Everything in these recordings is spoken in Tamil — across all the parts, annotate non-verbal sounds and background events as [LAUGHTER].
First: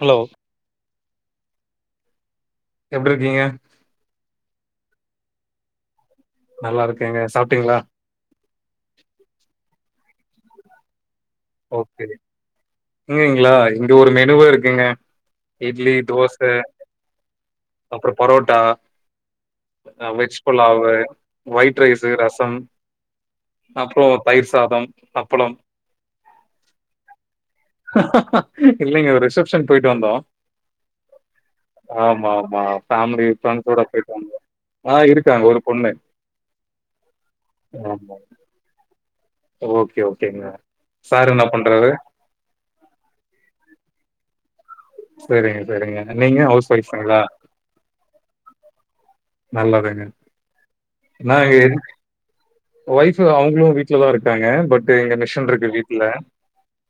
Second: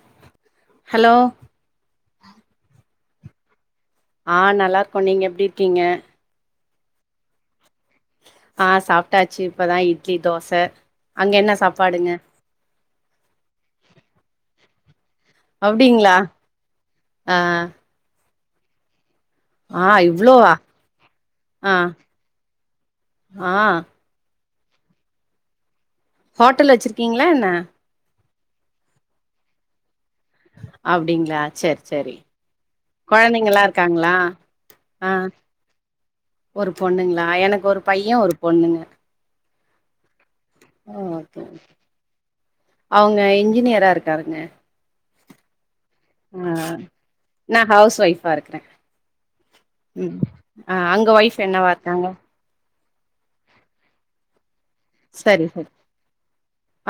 ஹலோ ஹலோ எப்ட்ருக்கீங்க ஆ நல்லா இருக்கோ நீங்க எப்டி இருக்கீங்க நல்லா இருக்கேங்க சாப்ட்டீங்ளா ஆ சாப்ட்டாச்சு இப்பதா இட்லி தோச அங்க என்ன ஓகே சாப்பாடுங்க இங்கெங்குளா இங்க ஒரு மெனுவ இருக்குங்க இட்லி அப்டிங்களா தோச ஆ அப்புறோ பொரோட்டா ஆ அ வெஜ் இவ்ளோவா புலாவு ஆ ஒய்ட் ரைஸு ரசம் ஆ அப்றோ தயிர் சாதம் அப்பளம் ஹோட்டல் வச்சிருக்கீங்ளா என்ன இல்லங்க ஒரு ரிசப்ஷன் போய்ட்டு வந்தோ அப்டிங்களா செரி செரி ஆமா ஆமா ஃபேமிலி கொழந்தைங்கல்லா ஃபெரண்ஸோட இருக்காங்களா போய்ட்டு வந்தோ ஆ இருக்காங்க ஒரு பொண்ணு ஒரு பொண்ணுங்ளா எனக்கு ஒரு ஆமா பையன் ஒரு பொண்ணுங்க ஓகே ஓ ஆ ஓகே ஓகே அவுங்க இன்ஜினியரா இருக்காருங்க செரிங்க செரிங்க நீங்க ஆ ஹவுஸ் ஒயஃப்தானுங்ளா நா ஹவுஸ் ஒய்ஃபா இருக்குற நல்லதுங்க ம் ஆ அங்க ஒய்ஃப் என்னவா இருக்காங்க ஒய்ஃபு அவ்ங்குளு வீட்லதா இருக்றாங்க பட்டு இங்க சரி மிஷின்ட்ருக்கு சரி வீட்ல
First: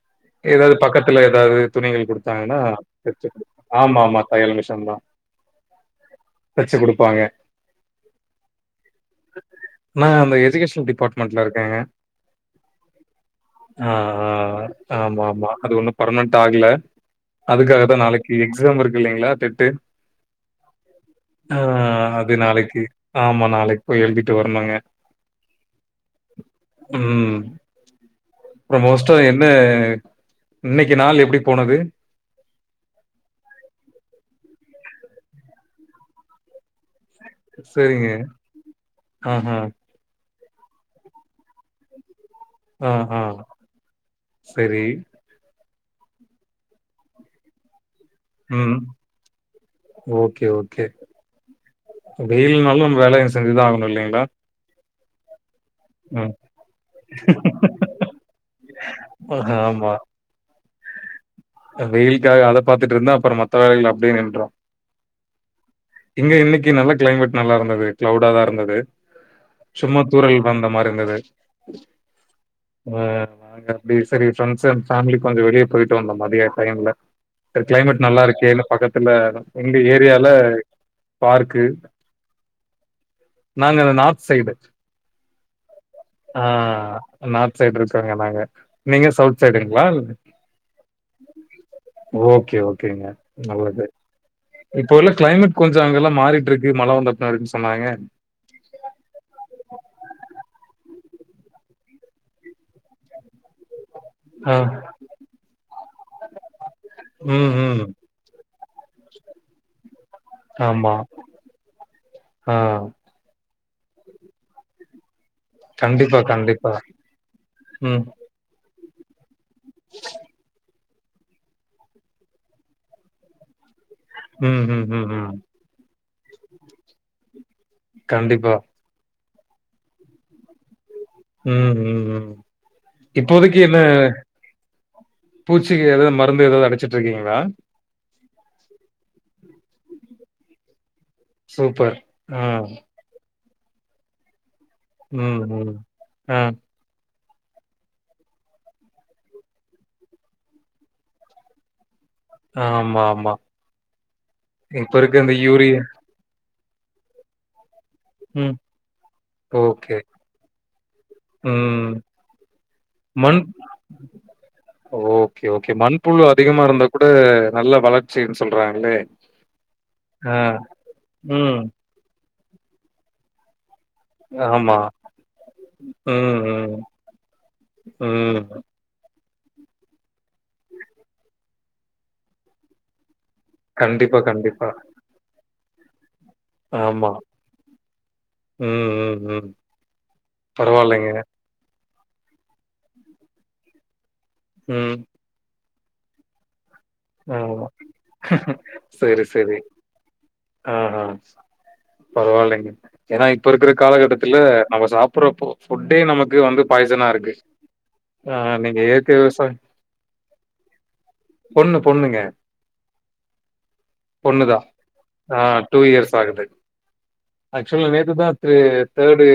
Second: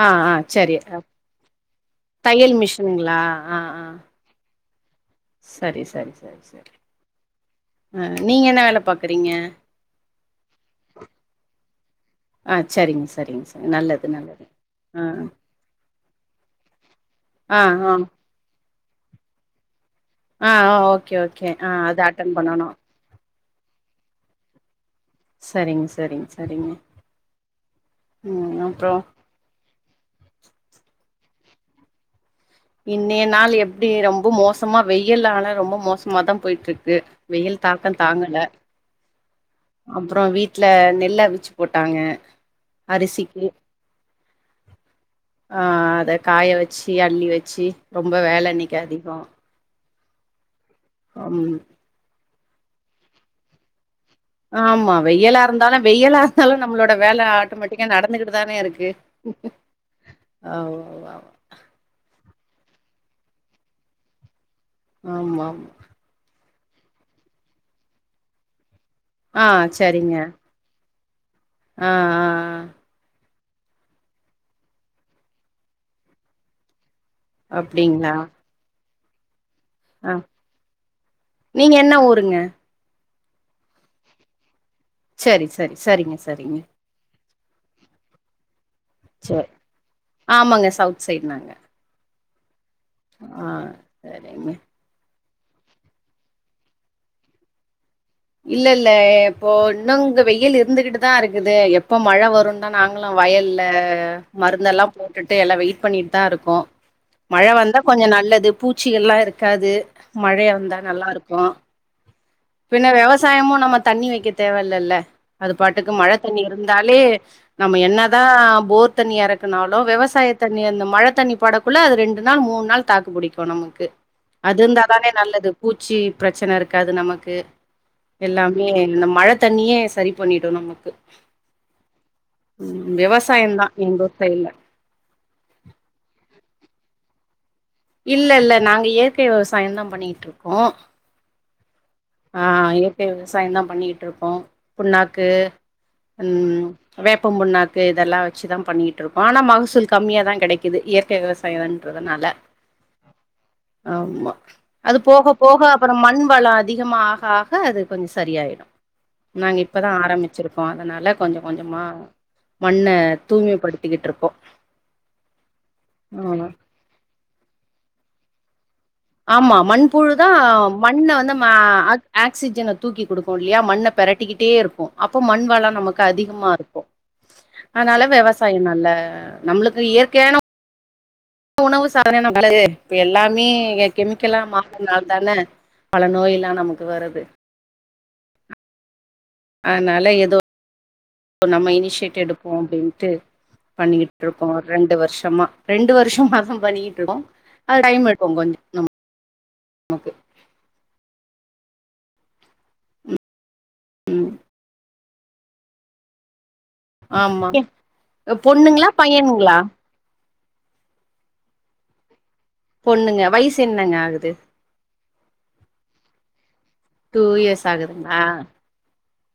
ஆ ஆ சரி எதாவ்து பக்கத்துல எதாவ்து துணிகள் தையல் குடுத்தாங்கனா மிஷினுங்களா தெச்சக்வே ஆ ஆ ஆமா மாக் தையல மிஷன்தா சரி சரி சரி சரி ஆ நீங்க என்ன வேல பாக்குறீங்க நா அந்த எரி கேஷன் டிப்பார்ட்மெண்ட்ல இருக்கங்க ஆ சரிங்க சரிங்க சரி ஆ நல்லது நல்லது ஆ ஆ ஆமா மா அது ஒன்னும் பர்னன்ட் ஆகல ஆ ஆ அதுக்காகதா நாளைக்கி எக்ஸாம் இருக்கு இல்லைங்ளா டெட்டு ஆ ஆ ஓகே ஓகே ஆ அட்டன் அது பண்ணணு நாளைக்கி ஆமா நாளைக் போய் எழுதிட்டு வர்ணுங்க சரிங்க சரிங்க சரிங்க ம் ம் அப்றம் அப்றோ மோஸ்டோ என்ன இன்னைக்கி நாள் எப்டி போனது இன்னைய நாள் எப்டி ரொம்ப மோசமா வெயல்லால ரொம்ப மோசமாதாம் போயிட்ருக்கு வெயில் தாக்கோ செரிங்க தாங்கல அ அ அப்றோ வீட்ல நெல்ல அவிச்சு போட்டாங்க ஆஹா. அரிசிக்கி சரி. அ அதக் காய வச்சி அள்ளி வச்சி ரொம்ப வேல ம். இன்னைக் அதிகோ ஓகே ஓகே அம் வெயில்னாலும் நம் வேலைய செஞ்சிதா ஆகணு இல்லைங்ளா ஆமா வெயலா இருந்தாலு வெயலா இருந்தாலு நம்ளோட வேல ஆட்டோமேட்டிக்கா நடந்துகிட்டுதானே இருக்கு [UNINTELLIGIBLE] வெயில்க்காக அதப் பாத்துட்ருந்தா அப்பறம் மத்த வேலைகள் அப்டே நின்றோ ஆமாம் இங்க இன்னைக்கி நல்ல கிளைமேட் நல்லாருந்தது கிளவுடதா இருந்தது ஆ சும்மாத்தூரல் அந்த மாரி இந்தது அ அ அ ஆ நாங்க அப்டி செரி ஃபிரெண்ட்ஸ் அன் ஃபேமிலி கொஞ்சோ வெளியப் போயிட்டு வந்தோ மதிய டைம்ல சர் கிளைமேட் அப்டிங்களா நல்லா இருக்கேன்னு பக்கத்துல எங்க ஆ ஏரியால பார்க்கு நீங்க என்ன ஊருங்க நாங்க அந்த நார்த் சைடு சரி சரி சரிங்க ஆ சரிங்க நார்த் சைடு இருக்காங்க நாங்க நீங்க சவுட் சரி சைடுங்ளால் ஆமாங்க சவுத் சைட் நாங்க ஓகே ஓகேங்க ஆ நல்லது சரிங்க இப்ப உள்ள கிளைமேட் கொஞ்சோ அங்கலாம் மாரிட்ருக்கு மழ வந்த அப்னா இருக்குன் சொன்னாங்க இல்ல இல்ல இப்போ இன்னொங்க வெயில் இருந்துகிட்டுதா இருக்குது எப்ப மழ வருன் னா நாங்குளு வயல்ல அ ஆ மருந்தெல்லாம் போட்டுட்டு எல்லா வெயிட் பண்ணிட்தா இருக்கோ மழ ம், வந்தா ம். கொஞ்ச நல்லதுப் பூச்சிகள்லா இருக்காது மழைய வந்தா ஆமா. நல்லாருக்கு ஆ பின்ன வெவசாயமு நம்மத் தண்ணி வெக்கத் தேவ இல்லல்ல அது பாட்டுக்கு கண்டிப்பா, மழத் தண்ணி கண்டிப்பா. இருந்தாலே நம்ம ம் என்னதா போர் தண்ணி எறக்கனாலு வெவசாயத் தண்ணி அந்த மழத் தண்ணி படக் குள்ள அது ரெண்டு நாள் மூன் நாள் தாக்கு புடிக்கு நமக்கு அது ம் ம் ம் இந்தாதானே ம் நல்லதுப் பூச்சி பிரச்சன இருக்காது நமக்கு கண்டிப்பா எல்லாமே அந்த மழ தண்ணியே செரி பண்ணிடு நமக்கு ம் ம் ம் ம் இப்போதைக்கு விவசாயந்தா என்ன எங்க ஊர் சைட்ல பூச்சிக்கு எது மருந்து எதாவ்து அடிச்சிட்டு இருக்கீங்களா இல்ல இல்ல நாங்க இயற்கை விவசாயந்தா பண்ணிகிட்ருக்கோ சூப்பர் ஆ இயற்கை விவசாயந்தா பண்ணிக்கிட்டுருக்கோ புண்ணாக்கு ம் ம் ஆ ம் வேப்பம் முண்ணாக்கு இதெல்லா வெச்சுதா பண்ணிட்டு இருக்கோ ஆனா மகசூல் கம்மிய தா கெடைக்குது இயற்கை விவசா பயோன்றதுனால ஆமா ஆமா ஆமா இப்ப அது இருக்க போக இந்த போக யூரியா அப்றோ மண் வளோ அதிகமா ஆக ஆக அது கொஞ்ச ம் சரியாயிடு நாங்க இப்பதா ஓகே ஆரம்பிச்சிருக்கோ அதனால கொஞ்ச கொஞ்சமா ம் மண்ண மண் தூய்மைப்படுத்திக்கிட்ருக்கோ ஓகே ஓகே மண்புழு ம் அதிகமா இருந்தா கூட நல்ல வளர்ச்சின் சொல்றாங்களே ஆமா மண்புழுதா ஆ மண்ண வந்து ம ம் அ ஆக்சிஜனை தூக்கி குடுக்கு இல்லையா மண்ண பெரட்டிக்கிட்டே ஆமா இருக்கு அப்போ மண் வளோ நமக்கு ம் அதிகமா ம் இருக்கு அதனால ம் விவசாய நல்ல நம்மளுக்கு இயற்கையான உணவு சாதன [INAUDIBLE] இருக்கு இப்ப எல்லாமே கண்டிப்பா கெமிக்கலா கண்டிப்பா மாறனால தான பல நோய் எல்லா ஆமா ம் ம் ம் அதனால எதோ பரவாயில்லைங்க நம்ம இனிஷியேட் எடுப்போ அப்டின்ட்டு பண்ணிக்கிட் ருக்கோ ரெண்டு ம் வருஷமா ரெண்டு வருஷமாதா பண்ணி ஆ செரி செரி நமக்கு ஆ ஆ பரவால்லைங்க ஏனா இப்ப இருக்கிற காலகட்டத்துல நம்ம சாப்பறப்போ ஃபுட்டே நமக்கு வந்து பாய்சனா இருக்கு ஆமா ஆ நீங்க பொண்ணுங்களா இயற்கை பையனுங்களா விவசாயம் பொண்ணு பொண்ணுங்க பொண்ணுங்க வயசு என்னங்க ஆகுது பொண்ணுதா ஆ டூ இயர்ஸ் ஆகுது டூ இயர்ஸ் ஆக்சுவல நேத்து ஆகுதுங்களா தா தேடு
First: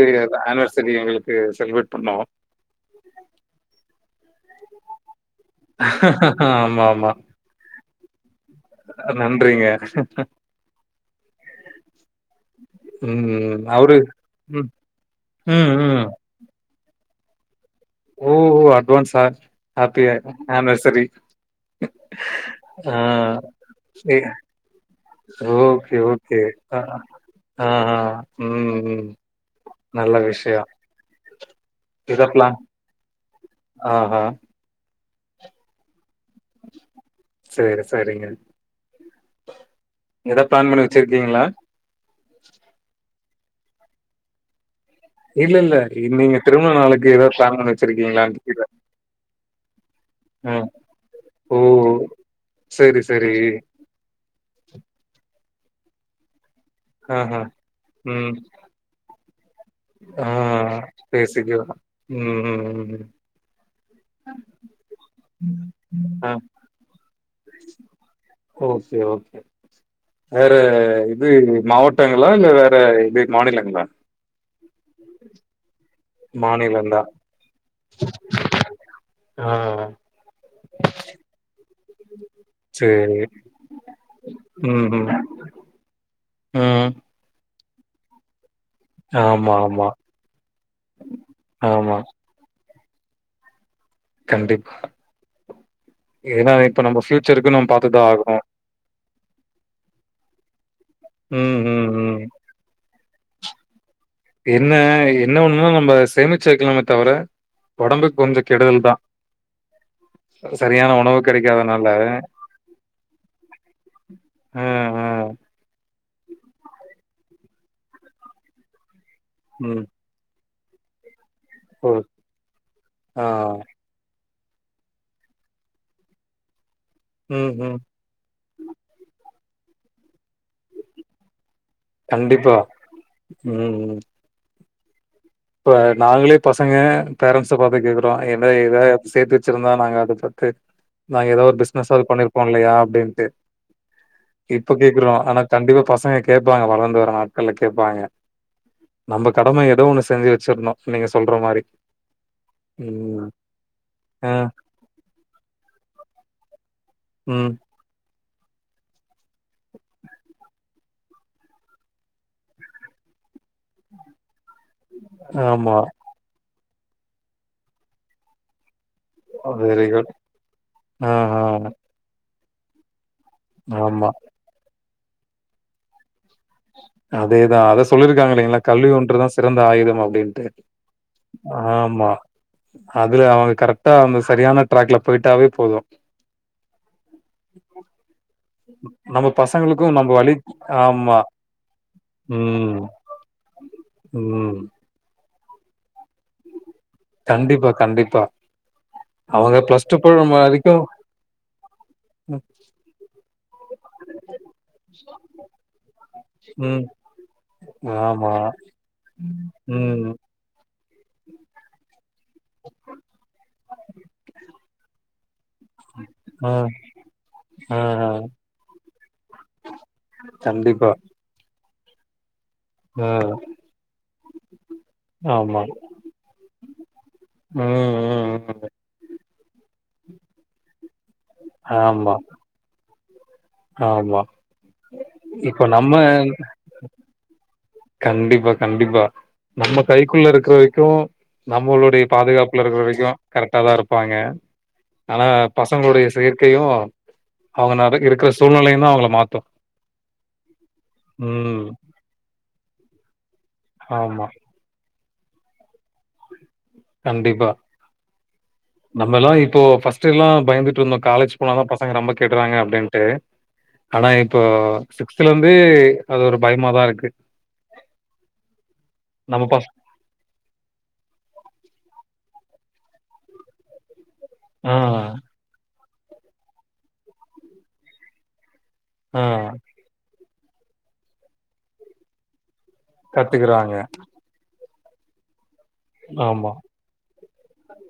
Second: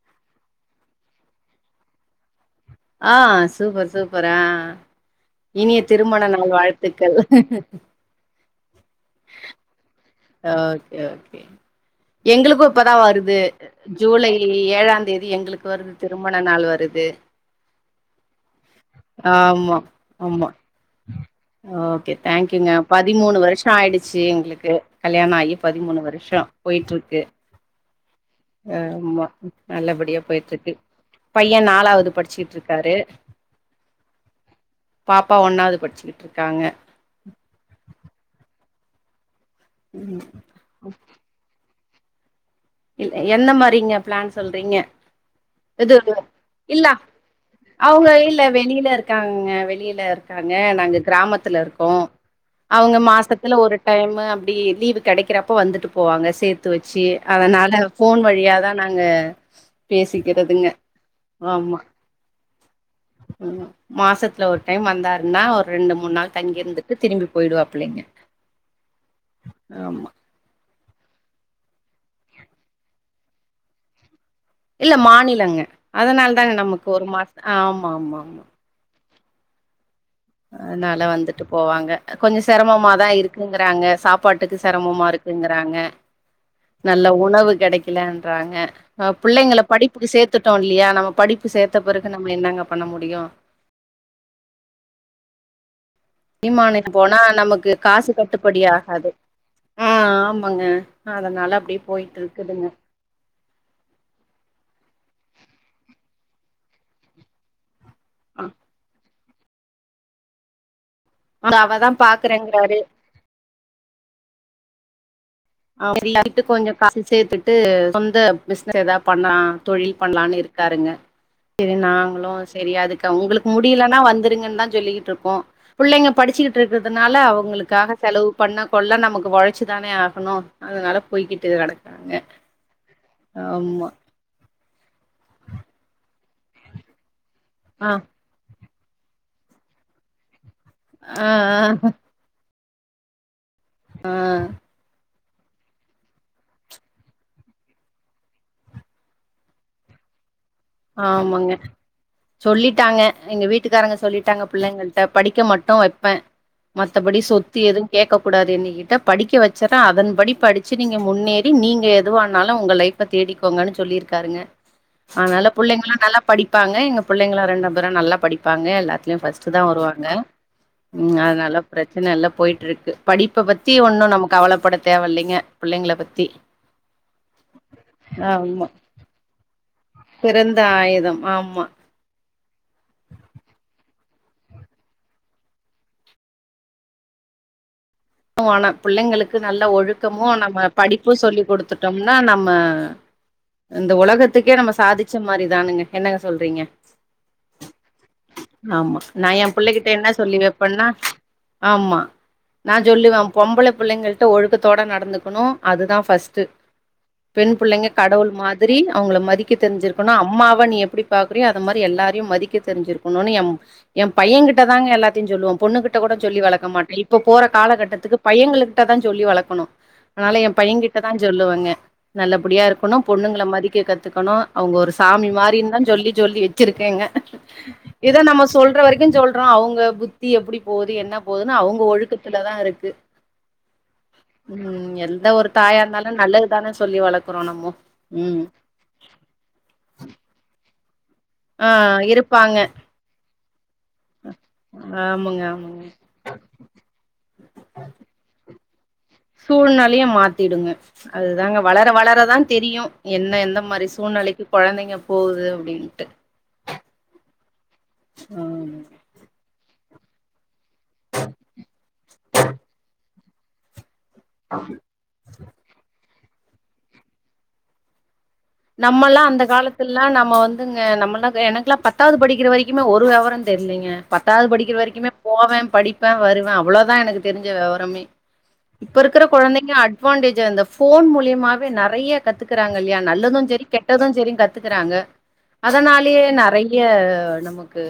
ஆனிவர்சரி எங்களுக்கு செலிப்ரேட் பண்ணோ ஆ சூப்பர் சூப்பரா ஆ இனிய திருமண நாள் ஆமா ஆமா வாழ்த்துக்கள் நன்றிங்க ஓகே ஓகே எங்களுக்கு இப்பதா வருது ம் அவரு ஜூலை ம் ஏழாந் தேதி எங்களுக்கு ம் வருது ம் திரு மண நாள் வருது ஓ அட்வான்ஸ் ஹே ஆமா ஹேப்பி ஆமா ஏன்வர்சரி ஓகே தேங்க்யூங்க பதிமூணு வருஷோ ஏ ஆயிடுச்சு எங்களுக்கு கல்யா ணாயி ஓகே பதிமூணு வருஷோ ஓகே ஆ போயிட்ருக்கு ஆ ம் ம் ஆமா நல்ல நல்லபடியா விஷயம் போயிட்ருக்கு பைய்யனா ட்டாவ்து இத பிளான் படிச்சிட்டுருக்காரு ஆஹா பாப்பா ஒண்ணாவ்து படிச்சிக்கிட்டு இருக்காங்க சேரி சேரிங்க எதா பிளான் பண்ணி வெச்சிருக்கீங்களா இல் என்ன மாரிங்க பிளான் சொல்றீங்க இல்ல, இல்ல. இது [UNINTELLIGIBLE] நீங்க திருமண இல்ல நாளுக்கு ஏதா பிளான் பண்ணி அவுங்க வச்சிருக்கீங்களான்னு இல்ல கேக்குறேன். வெளில இருக் காங்க வெளில இருக்காங்க ம். நாங்க ஓ! கிராமத்துல இருக்கோ அவுங்க சரி, சரி. மாசத்துல ஒரு டைமு அப்டி லீவு கெடைக்கிறப்போ வந்துட்டு போவாங்க சேர்த்து வெச்சி ஆஹ. அதனால ஃபோன் ம். வழியாதா நாங்க ஆ பேசிக்கிறதுங்க பேசிக்கலாம். ஆமா [INAUDIBLE] ம், ம், ம். ம். மாசத்துல ஒரு டைம் வந்தாருன்னா ஒரு ரெண்டு மூனு ஆ நாள் தங்கி இருந்துட்டு திரும்பி போயிடுவாப்ளைங்க செரி ஓகே வேற இது மாவட்டங்களா இல்ல வேற இது மாநிலங்ளா இல்ல மாநிலங்க அதனால தாங்க நமக்கு மாநிலம் ஒரு தான். மாச ஆமா ஆமா ஆமா ஆ அதுனால வந்துட்டு போவாங்க கொஞ்சொ செரமமாதா சரி. இருக்குங்குறாங்க சாப்பாட்டுக்கு செரமமா ம்ஹ்ம். இருக்குங்கறாங்க ம் நல்ல உணவு கெடைக்கலன்றாங்க ஆமா, புள்ளைங்கள ஆமா, படிப்புக்கு சேத்துட்டோ இல்லையா நம்ம படிப்பு சேத்த ஆமா. பெறகு ந நம்ம என்னங்க பண்ண முடியு கண்டிப்பா ஏன்னா, இப்ப [UNINTELLIGIBLE] நம்ம போனா ஃபியூச்சருக்கு நம்ம நமக்கு பாத்து தான் காசு ஆகணும். கட்டுப்படி ஆகாது அ ஆமாங்க அதனால ம், அப்டியே ம், போய்ட்டு ம். இர்க்குதுங்க என்ன என்ன ஒன்னுன்னா நம்ப சேமிச்சு வெக்கலாமே தவர ஒடம்புக்கு கொஞ்சொ கெடுதல் தா சரியான உணவு கெடைக்காத அவதா நால பாக்குறேங்கிறாரு ம் ம் [UNINTELLIGIBLE] கொஞ்ச காசு சேத்துட்டு சொந்த பிஸ்னஸ் எதா பண்லா ம். தொழி பண்லானு இருக்காருங்க செரி ஓ! நாங்ளு செரி அதுக்கு ஆ. உங்களுக்கு முடியல னா வந்துருங்கன்னு தா சொல்லிக்கிட்டு இருக்கோ புள்ளைங்க படுச்சுக்கிட்டு இருக்கிறதுனால ம், ம். அவுங்களுக்காக செலவு பண்ண கொள்ள நமக்கு ஒழச்சுதானே ஆகணு அதுனால போய்கிட்டு கெடக் கண்டிப்பா ம் ம் இப்ப நாங்களே பசங்க பேரண்ட்ஸ பாத்து ஆ கேக்குறோ என்ன எதா சேத்து வச்சிருந்தா நாங்க அத பத்து ஆ நாங்க ஏதோ ஒரு பிஸ்னஸாவ்து பண்ணிருப்போ இல்லையா அப்டின்ட்டு அ இப்ப கேக்குறோ ஆனா கண்டிப்பா பசங்க கேப்பாங்க வளந்து வர நாட்கள்ல கேப்பாங்க நம்ப கடம ஏதோ ஒன்னு செஞ்சு வச்சிர்னு ஆமாங்க சொல்லிட்டாங்க ம். எங்க வீட்டுக்காரங்க அ, சொல்லிட்டாங்க புள்ளைங்களு படிக்க மட்டு வைப்பே மத்தபடி ம். சொத்து எது கேக்க கூடாது என்ன கிட்ட படிக்க வச்சறே அதன் படி படுச்சு நீங்க முன்னேறி நீங்க எதுவானாலு உங்க லைஃப் ப தேடிக்கோங்கனு சொல்லிருக்காருங்க ஆனால ஆமா. நல்லா படிப்பாங்க எங்க புள்ளைங்களு ரெண்டு பேரு நல்லா படிப்பாங்க எல்லாத் லயு ஃபஸ்ட்டு தா வெரி வருவாங்க குட். ஆஹ. அதுனால பிரச் சன இல்ல போய்ட்டு இருக்கு படிப்ப பத்தி ஆமா. ஒன்னு நமக்கு கவலப்பட தேவ இல்லெங்க பிள்ளைங்கள பத்தி அதேதா அத சொல்லிருக்காங்க இல்லைங்களா ஆமா கல்வி ஒன்றுதா சிறந்த ஆயுதம் அப்டின்ட்டு பிறந்த ஆயுதம் ஆமா அதுல அவுங்க கரெக்டா அந்த சரியான ட்ராக்ல பொயிட்டாவே போது ஆனா நம்ம புள்ளைங்களுக்கு நல்ல பசங்களுக்கு நம்ப வழி ஆமா டொம்னா நம்ம ம். இந்த ம். ஒலகத்துக்கே நம்ம சாதிச்ச மாரி தானுங்க என்ன சொல்றீங்க கண்டிப்பா, கண்டிப்பா. ஆமா நா எ அவங்க புள்ளைகிட்ட பிளஸ் ப என்ன சொல்லி வரைக்கும் வெப்பன்னா ஆமா ம். நா சொல்லுவே பொம்பள புள்ளைங்கள்ட ஒழுக்கத்தோட நடந்துக்குனு அதுதா ஃபஸ்ட்டு ம். பெண் புள்ளைங்க கடவுள் ஆமா. மாதிரி அவுங்கள மதிக்க ம். தெருஞ்சுருக்கனு அம்மாவ நீ எப்டி பாக்றியோ அது மாரி எல்லாரையு மதிக்க தெரிஞ்சிருகணுன் என் என் பையன்கிட்ட தாங்க எல்லாத்தையு சொல்லுவ பொண்ணு கிட்ட கூட சொல்லி அ, வளக்க மாட்ட இப்போ அ, அ. காலகட்டத்துக்கு பையங்களுகிட்டதா சொல்லி வளக்கணு ஆனால என் பையங் கண்டிப்பா. கிட்டதா சொல்லுவங்க நல்லபடியாருக் க்கணு அ. பொண்ணுங்ள மதிக்க கத்துக்கணு அவுங்க ஒரு சாமி ஆமா. மாரின்தா சொல்லி சொல்லி வச்சிருக்கங்க ம், இத நம்ம ம், ம். சொல் ற வரைக்கு சொல்றோ அவுங்க புத்தி எப்டி போது என்ன போதுன்னு அவுங்க ஆமா, ஒழுக்கத்துலதா இருக்கு ஆமா ம் எந்த ஒரு இப்ப தாயா இருந்தாலு நம்ம நல்லதுதான சொல்லி வளக்குறோ நம்மோ ம் கண்டிப்பா கண்டிப்பா நம்ம கைக்குள்ள இருக்குற வரைக்கு ஆ நம்மளுடைய இருப்பாங்க பாதுகாப்புல இருக்கிற வரைக்கு கரெக்ட்டாதா இருப்பாங்க ஆனா ஆமாங்க ஆமாங்க பசங்களுடைய செயற்கையு அவுங்க நடக்க இருக்கிற சூழ்நிலையுந்தா அவுங்கள மாத் சூழ்நெலையு மாத்திடுங்க அதுதாங்க ம் வளர வளரதா தெரியு என்ன எந்த மாரி ஆமா சூழ்நிலைக்கு கொழந்தைங்க போவுது அப்டின்ட்டு கண்டிப்பா ஆமா நம்மல்லா இப்போ ஃபஸ்ட்டெல்லா பயந்துட் டு இருந்தோ காலேஜ் போனதா பசங்க ரொம்ப கெட்றாங்க அப்டின்ட்டு ஆனா இப்போ சிக்ஸ்த்ல இருந்தே அது ஒரு பயமாதா இருக்கு நம்மல்லா அந்த நம்ம பச காலத்தில் ல்லா நம்ம வந்துங்க நம்மல்லா எனக்லா பத்தாவுது படிக்கிற வரைக்குமே ஒரு வெவரோ தெரிலிங்க பத்தாவுது ஆ படிக்கிற வரைக்குமே போவ படிப்ப வருவ அவ்ளோதா எனக்கு தெரிஞ்ச வெவரமே இப்ப ஆ இருக்கிற கொழந்தைக்கி அட்வான்டேஜ் அந்த ஃபோன் மூலமாவே நறைய கத்துக்கறாங் இல்லயா நல்லது கத்துக்குறாங்க சேரி கத்துக்கறாங்க அதனாலயே ஆமா நெறைய நமக்கு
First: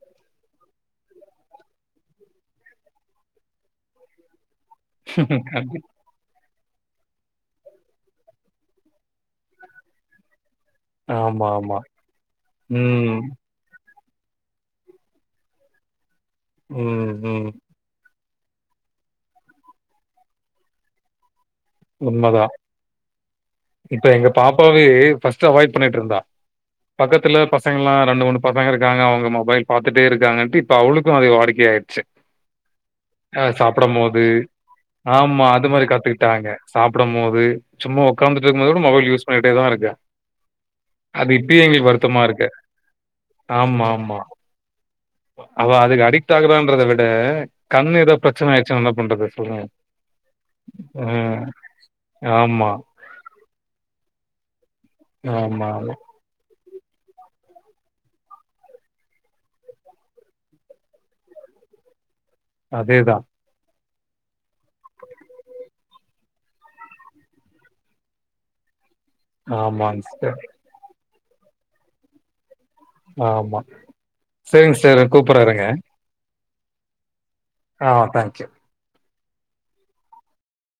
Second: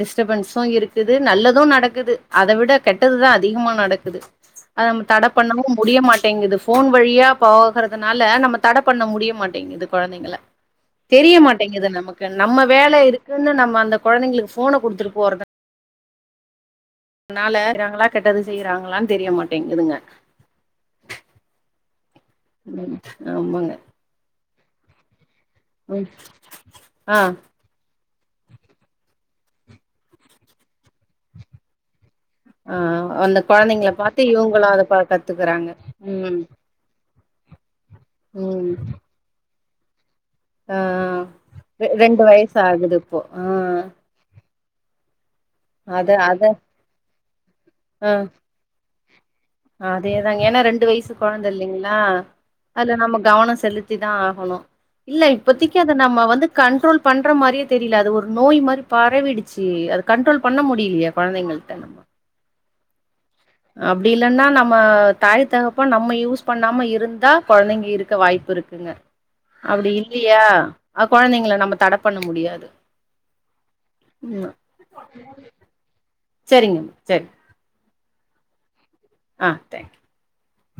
டிஸ்ட்டபன்ஸு இருக்குது நல்லது நடக்குது அத விட கெட்டதுதா அதிகமா நடக்குது அத நம்ம தட பண்ணவு முடிய மாட்டேங்குது ஃபோன் வழியா போகறதுனால நம்ம தட பண்ண முடிய மாட்டேங்குது கொழந்தைங்கள ஆமா ஆமா தெரியமாட்டேங்குது நமக்கு நம்ம வேல ம் இருக்குன்னு நம்ம அந்த கொழந்தைங்களுக்கு ஃபோன குடுத்துட்டு போறத ம் ம் னால நாங்களா கெட்டது செய்றாங்ளான் தெரிய மாட்டேங்குதுங்க உண்மதா ம் ஆமாங்க இப்ப எங்க பாப்பாவே ஃபஸ்ட் டு அவாய்ட் ம் பண்ணிட்ருந்தா ஆ பக்கத்துல ப சங்கல்லா ரெண்டு மூனு பசங்க இருக்காங்க அவுங்க மொபைல் பாத்துட்டே இருக்காங்கன்ட்டு இப்ப அவுளுக்கு அது வாடிக்கையாட்ச்சி ஆ அந்த அ சாப்ட கொழந்தைங்கள பாத்து மோது இவங்களு அத பா ஆமா அது கத்துக்குறாங்க மாரி ம் கத்துக்கிட்டாங்க சாப்டம் மோது சும்மா ஒக்காந்துட்டுருக்கும் போது ம் கூட மொபைல் யூஸ் பண்ணிட்டேதா இருக்கு ஆ அது இப்பயே ரெ எங்களுக்கு வருத்தமா ரெண்டு இருக்கு வயசு ஆகுது இப்போ ஆ ஆமா ஆமா அவ அதுக்கு அது அடிக்ட் அத ஆகுறான்றத விட கண்ணு ஆ ஏதோ பிரச்சன ஆய்டுச்சுன்னா என்ன பண்றது சொல்லுங்க ஏன்னா ரெண்டு வயசு ம். கொழந்தள் அ ஆமா, அதுல நம்ம கவனோ செலுத்திதா ஆகணு இல்ல ஆமா, இப்பதிக்கி அத ஆமா. நம்ம வந்து கண்ட்ரோல் பண்ற மாரியே தெரில அது ஒரு நோய் மாரி பரவிடுச்சி அது கண்ட்ரோல் பண்ண முடியிலியே கொழந்தைங்கள்ட்ட அதே தா அப்டி இல்லன்னா நம்ம தாய் தகப்ப நம்ம யூஸ் பண்ணாம இருந்தா கொழந்தைங்க இருக்க வாய்ப்புருக் குங்க அப்டி ஆமாங்க சிஸ்டர். இல்லியா அ கொழந்தைங்கள நம்ம தட பண்ண முடியாது ஆமா ம் சேரிங்க சார் நா கூப்புட்ற இருங்க சரிங்க சேர் ஆ தேங்க் யூ ஆ தேங்க் யூ